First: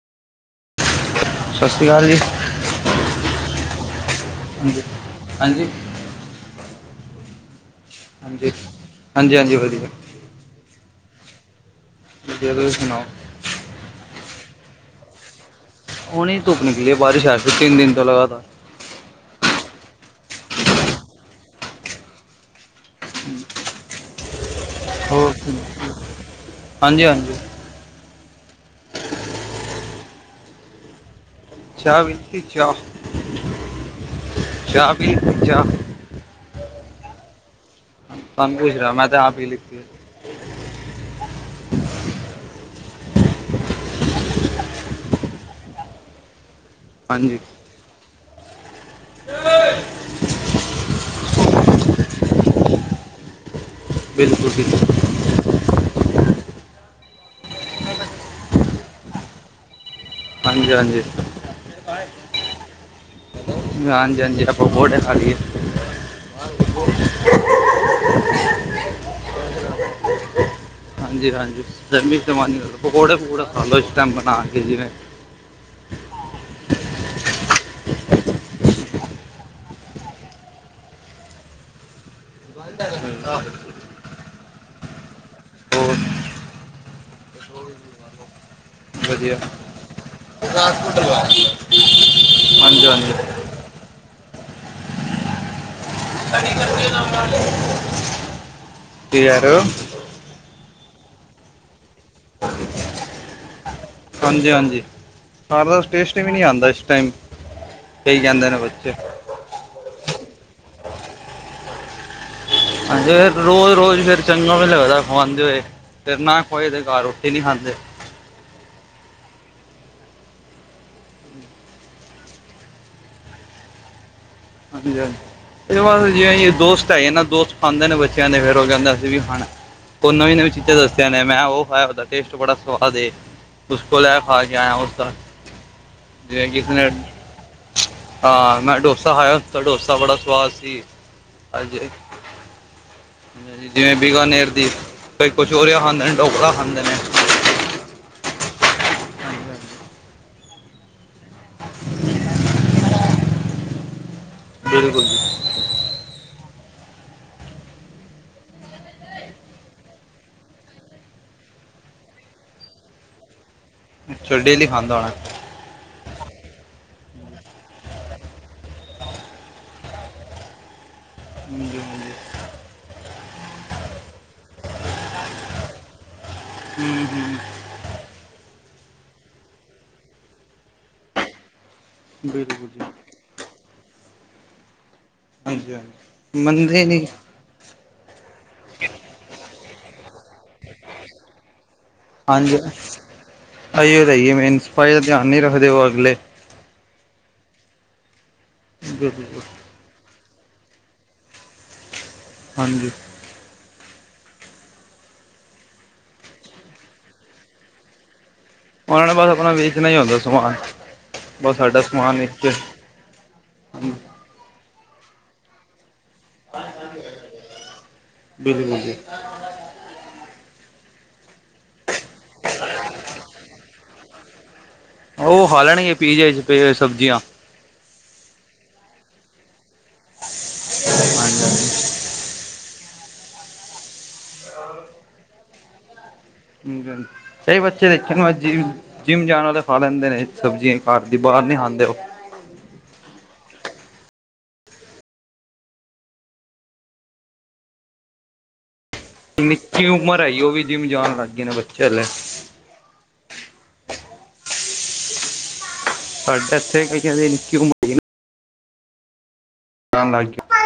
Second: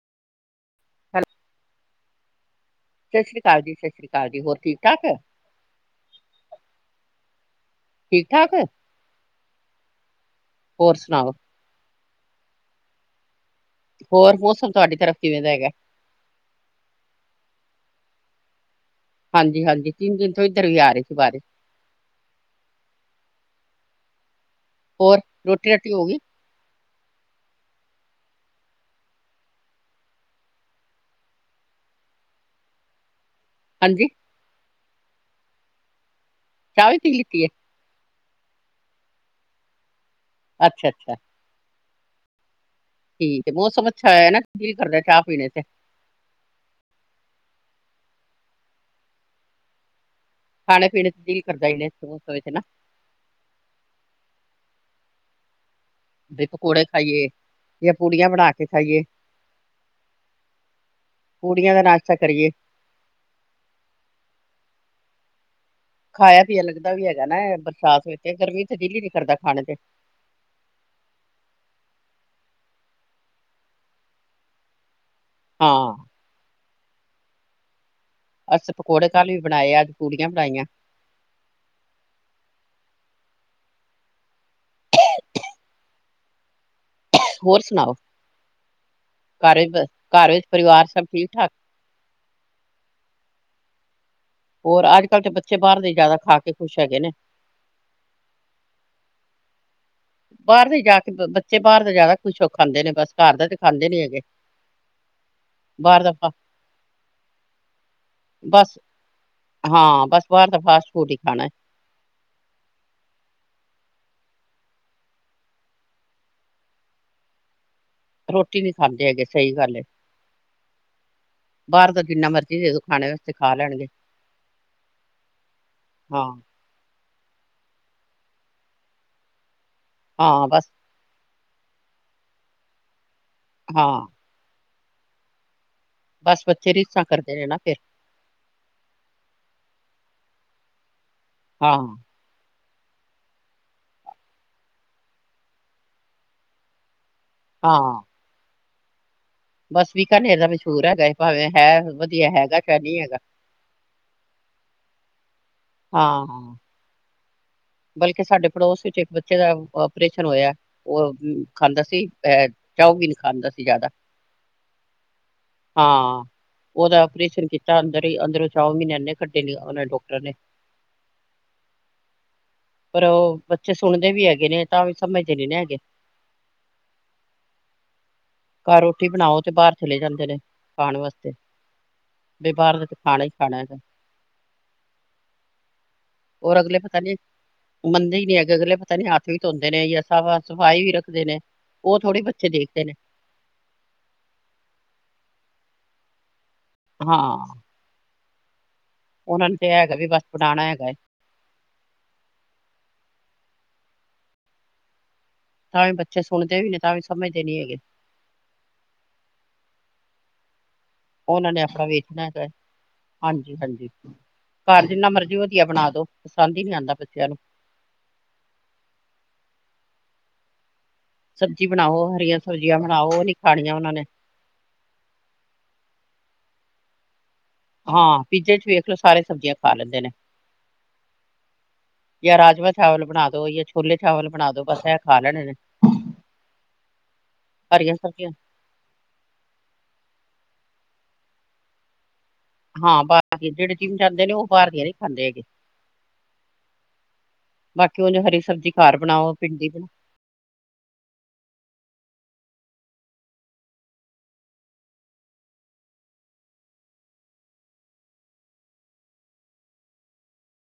Hello. ਸਾਸਰੀ ਕਾਲ ਜੀ। ਸ਼ਸ਼ੀ ਕਾਲ ਜੀ ਸ਼ਸ਼ੀ ਕਾਲ ਹੋਰ ਠੀਕ ਹਾਂਜੀ ਠਾਕ। ਹਾਂਜੀ। ਠੀਕ ਹਾਂਜੀ, ਠਾਕ, ਹਾਂਜੀ-ਹਾਂਜੀ ਵਧੀਆ। ਹੋਰ ਸੁਣਾਓ। ਵਧੀਆ ਤੁਸੀਂ ਸੁਣਾਓ। ਹੋਰ ਮੌਸਮ ਤੁਹਾਡੀ ਤਰਫ ਕਿਵੇਂ ਦਾ ਹੈਗਾ? ਹੁਣੇ ਹੀ ਧੁੱਪ ਨਿਕਲੀ ਏ ਬਾਰਿਸ਼ ਆ ਰੀ ਏ ਤਿੰਨ ਦਿਨ ਤੋਂ ਲਗਾਤਾਰ। ਹਾਂਜੀ-ਹਾਂਜੀ ਤਿੰਨ ਦਿਨ ਤੋਂ ਇੱਧਰ ਵੀ ਆ ਰਹੀ ਸੀ ਬਾਰਿਸ਼। [inaudible] ਹੋਰ, ਰੋਟੀ ਰਾਟੀ ਹੋ ਗਈ? ਹਾਂਜੀ-ਹਾਂਜੀ। ਚਾਹ ਪੀਤੀ ਚਾਹ? ਹਾਂਜੀ। ਚਾਹ ਪੀਲੀ ਤੁਸੀਂ ਚਾਹ? ਚਾਹ ਵੀ ਪੀ ਲਿੱਤੀ ਏ। ਤੁਆਨੂੰ ਪੁੱਛ ਰਿਹਾ ਮੈਂ ਤਾਂ ਆਪ ਹੀ ਲੀਤੀ ਏ। ਅੱਛਾ-ਅੱਛਾ। ਠੀਕ ਏ ਮੌਸਮ ਅੱਛਾ ਹੋਇਆ ਨਾ ਦਿਲ ਕਰਦਾ ਚਾਹ ਪੀਣੇ ਤੇ। ਹਾਂਜੀ। [inaudible] ਖਾਣੇ-ਪੀਣੇ ਤੇ ਦਿਲ ਕਰਦਾ [unintelligible] ਨਾ ਬਿਲਕੁਲ ਜੀ। ਕਦੇ ਪਕੌੜੇ ਖਾਈਏ ਯਾ ਪੂੜੀਆਂ ਬਣਾ ਕੇ ਖਾਈਏ। ਹਾਂਜੀ-ਹਾਂਜੀ। ਪੁੜੀਆਂ ਦਾ ਨਾਸ਼ਤਾ ਕਰੀਏ। ਹਾਂਜੀ-ਹਾਂਜੀ ਆਪਾਂ ਪਕੌੜੇ ਖਾ ਲੀਏ। ਖਾਇਆ ਪੀਆ ਲੱਗਦਾ ਵੀ ਹੈਗਾ ਨਾ ਐ ਬਰਸਾਤ ਵਿੱਚ ਗਰਮੀ ਤੇ ਦਿਲ ਈ ਨੀ ਕਰਦਾ ਖਾਣੇ ਤੇ। [inaudible] ਹਾਂਜੀ-ਹਾਂਜੀ ਗਰਮੀ ਚ ਤੇ ਮਨ ਨੀ ਕਰਦਾ। ਪਕੌੜੇ-ਪਕੁੜੇ ਖਾਲੋ ਇਸ ਟਾਈਮ ਬਣਾ ਕੇ ਜਿਵੇਂ ਹਾਂ। ਅਸੀਂ ਪਕੌੜੇ ਕੱਲ ਵੀ ਬਣਾਏ ਅੱਜ ਪੂੜੀਆਂ ਬਣਾਈਆਂ। [inaudible] ਹੋਰ ਹੋਰ ਸੁਣਾਓ ਵਧੀਆ ਘਰ ਵਿੱਚ ਘਰ ਵਿੱਚ ਪਰਿਵਾਰ ਸਭ ਹਾਂਜੀ ਠੀਕ-ਠਾਕ। ਹਾਂਜੀ ਹੋਰ ਅੱਜ ਕੱਲ੍ਹ ਤੇ ਬੱਚੇ ਬਾਰ ਦੇ ਜਾਦਾ ਖਾ ਕੇ ਖੁਸ਼ ਕੀ ਹੈਗੇ ਨੇ। ਤੇ ਯਾਰ ਬਾਰ ਦੇ ਜਾ ਕੇ ਬੱਚੇ ਬਾਰ ਦਾ ਜਾਦਾ ਖੁਸ਼ ਹੋ ਖਾਂਦੇ ਨੇ ਬਸ ਘਰ ਦਾ ਤਾਂ ਖਾਂਦੇ ਨੀ ਹੈਗੇ। ਹਾਂਜੀ-ਹਾਂਜੀ ਘਰ ਦਾ ਬਾਹਰ ਟੇਸਟ ਵੀ ਫਾ- ਨੀ ਆਂਦਾ ਇਸ ਟਾਈਮ। ਕਈ ਜਾਂਦੇ ਨੇ ਬਸ ਬੱਚੇ। ਹਾਂ ਬਸ ਬਾਰ ਦਾ ਫਾਸਟ ਫੂਡ ਈ ਖਾਣਾ। ਹਾਂਜੀ ਫ ਰੋਜ਼ ਰੋਜ਼ ਫੇਰ ਚੰਗਾ ਵੀ ਲੱਗਦਾ ਖਵਾਂਦੇ ਹੋਏ। ਤੇਰੇ ਨਾ ਖੋਹੇ ਦੇ ਘਰ ਰੋਟੀ ਨੀ ਖਾਂਦੇ। ਰੋਟੀ ਨੀ ਖਾਂਦੇ ਹੈਗੇ ਸਈ ਗੱਲ ਐ। ਬਾਰ ਦਾ ਜਿੰਨਾ ਮਰਜ਼ੀ ਦੇਦੋ ਖਾਣੇ ਵਾਸਤੇ ਖਾ ਲੈਣਗੇ। ਹਾਂਜੀ-ਹਾਂਜੀ ਇਦੇ ਬਾਸ ਹਾਂ [unintelligible] ਦੋਸਤ ਹੈਗੇ ਨਾ ਦੋਸਤ ਖਾਂਦੇ ਨੇ ਬੱਚਿਆਂ ਦੇ ਫਿਰ ਓ ਕੈਂਦਾ ਅਸੀ ਵੀ ਖਾਣਾ ਓ ਹਾਂ ਨਵੀਂ-ਨਵੀ ਬਸ ਚੀਜ਼ਾਂ ਦੱਸ ਦੇ ਨੇ ਮੈਂ ਓ ਖਾਇਆ ਓਦਾ ਟੇਸਟ ਬੜਾ ਸਵਾਦ ਏ ਉਸ ਹਾਂ ਕੋ ਲੈ [unintelligible] ਬਸ ਜਿਵੇਂ ਕਿਸੇ ਬੱਚੇ ਨੇ ਰੀਸਾਂ ਕਰਦੇ ਨੇ ਨਾ ਫਿਰ ਹਾਂ ਮੈਂ ਡੋਸਾ ਖਾਇਆ ਉਥੇ ਡੋਸਾ ਬੜਾ ਸਵਾਦ ਸੀ ਹਾਂ [unintelligible] ਜਿਵੇਂ ਬੀਗਾ ਨੇਰ ਦੀ ਕਈ ਕੁਛ ਹੋਰੈਵਖਾਂਦੇ ਨੇ ਢੋਕਲਾ ਖਾਂਦੇ ਨੇ। ਹਾਂ। ਹਾਂਜੀ ਹਾਂਜੀ ਬਸ ਵੀਕਨੇਰ ਦਾ ਮਸ਼ੂਰ ਹੈਗਾ ਏ ਭਾਵੇਂ ਹੈ ਵਧੀਆ ਹੈਗਾ ਸ਼ ਨਈ ਹੈਗਾ। ਬਿਲਕੁੱਲ। ਹਾਂ। ਬਲਕਿ ਸਾਡੇ ਪੜੋਸ ਵਿੱਚ ਇੱਕ ਬੱਚੇ ਦਾ ਆਪਓਰੇਸ਼ਨ ਹੋਇਆ। ਓ ਖਾਂਦਾ ਸੀ ਐ ਚੋਮਿਨ ਖਾਂਦਾ ਸੀ ਜਾਦਾ। ਅੱਛਾ ਡੇਲੀ ਖਾਂਦਾ ਹੋਣਾ। ਹਾਂ। ਓਦਾ ਆਪਓਪਰੇਸ਼ਨ ਕੀਤਾ ਅੰਦਰ ਈ ਅੰਦਰੋਂ ਚ ਮੀਨੇ ਇੰਨੇ ਕੱਢੇ ਲ ਓਨੇ ਡੋਕਟਰ ਨੇ। ਹਾਂਜੀ-ਹਾਂਜੀ ਪਰ ਓ ਬੱਚੇ ਸੁਣਦੇ ਵੀ ਹੈਗੇ ਨੇ ਤਾਂ ਵੀ ਸਮਝਦੇ ਨੀ ਨਾ ਹੈਗੇ। ਹਾਂਜੀ ਹੂੰ ਘਰ ਰੋਟੀ ਬਣਾਓ ਤੇ ਬਾਰ ਚਲੇ ਜਾਂਦੇ ਨੇ ਖਾਣ ਵਾਸਤੇ। ਹੂੰ ਵੀ ਬਿਲਕੁਲ ਬਾਰ ਜੀ ਦਾ ਤੇ ਖਾਣਾ ਈ ਖਾਣਾ। ਹਾਂਜੀ-ਹਾਂਜੀ ਔਰ ਅਗਲੇ ਮੰਨਦੇ ਪਤਾ ਨੀ ਮੰਨਦੇ ਈ ਨੀ ਅਗੇ ਅਗਲੇ ਪਤਾ ਨੀ ਹੱਥ ਵੀ ਧੋਂਦੇ ਨੇ ਯਾ ਸਭ ਸਫ਼ਾਈ ਵੀ ਰੱਖਦੇ ਨੇ ਉਹ ਥੋੜੇ ਬੱਚੇ ਦੇਖਦੇ ਨੇ। ਐਈਓ ਤੇ ਹੈਗੀ ਮੇਨ ਸਫਾਈ ਦਾ ਧਿਆਨ ਨਈ ਰੱਖਦੇ ਅਗਲੇ। ਹਾਂ ਬਿਲਕੁਲ ਉਹਨਾ ਨੂੰ ਤੇ ਹੈਗਾ ਵੀ ਬਸ ਬਣਾਣਾ ਹੈਗਾ ਏ। ਹਾਂਜੀ ਤਾਂ ਵੀ ਬੱਚੇ ਸੁਣਦੇ ਵੀ ਨੇ, ਤਾਂ ਵੀ ਸਮਝਦੇ ਨੀ ਹੈਗੇ। ਉਹਨਾਂ ਨੇ ਬਸ ਆਪਣਾ ਵੇਚਣਾ ਈ ਹੁੰਦਾ ਏ ਸਮਾਨ। ਉਹਨਾਂ ਬਸ ਨੇ ਸਾਡਾ ਆਪਣਾ ਸਮਾਨ ਵੇਚਣਾ ਵਿੱਚ ਹੈਗਾ। ਹਾਂਜੀ ਹਾਂਜੀ ਹਾਂਜੀ। ਘਾਰ ਜਿੰਨਾ ਮਰਜੀ ਵਧੀਆ ਬਣਾ ਦਓ ਪਸੰਦ ਈ ਨਈ ਆਉਂਦਾ ਬੱਚਿਆਂ ਨੂੰ। ਬਿੱਲ ਮੰਗਿਆ। ਸਬਜ਼ੀ ਬਣਾਓ ਹਰੀਆਂ ਸਬਜ਼ੀਆਂ ਬਣਾਓ ਉਹ ਨੀ ਖਾਣੀਆਂ ਉਹਨਾਂ ਨੇ। ਉਹ ਖਾ ਲੈਣਗੇ ਪੀਜੇ ਚ ਪੈ ਹੋਈ ਸਬਜੀਆਂ। ਹਾਂ ਪੀਜੇ ਚ ਵੇਖ ਲਓ ਸਾਰੇ ਸਬਜ਼ੀਆਂ ਖਾ ਲੈਂਦੇ ਨੇ, ਹਾਂਜੀ ਹਾਂਜੀ ਜਾਂ ਰਾਜਮਾ ਚ ਚਾਵਲ ਬਣਾ ਦੋ ਜਾਂ ਛੋਲੇ ਚਾਵਲ ਬਣਾ ਦੋ ਬਸ ਐਹ ਖਾ ਲੈਣੇ ਨੇ। ਕਈ ਬੱਚੇ ਹਰੀਆਂ ਦੇਖੇ ਨੇ ਸਬਜ਼ੀਆਂ ਮਰਜ਼ੀ ਜਿਮ ਜਾਣ ਵਾਲੇ ਖਾ ਲੈਂਦੇ ਨੇ ਸਬਜ਼ੀਆਂ ਘਰ ਦੀ ਬਾਹਰ ਨਈ ਖਾਂਦੇ ਉਹ। ਹਾਂ ਬਾਹਰ ਦੀਆਂ, ਜਿਹੜੇ ਜਿਮ ਜਾਂਦੇ ਨੇ ਉਹ ਬਾਹਰ ਦੀਆਂ ਨੀ ਖਾਂਦੇ ਹੈਗੇ। ਬਾਕੀ ਉਨੇ ਹਰੀ ਸਬਜ਼ੀ ਘਾਰ ਬਣਾਓ। ਭਿੰਡੀ ਨਿੱਕੀ ਉਮਰ ਹੈਗੀ ਉਹ ਵੀ ਜਿੰਮ ਜਾਣ ਲੱਗ ਗਏ ਨੇ ਬੱਚੇ ਹਲੇ। ਸਾਡੇ ਇੱਥੇ ਹੈਗੇ ਐ ਉਹਦੀ ਨਿੱਕੀ ਉਮਰ ਹੈਗੀ ਜਾਣ ਲੱਗੇ।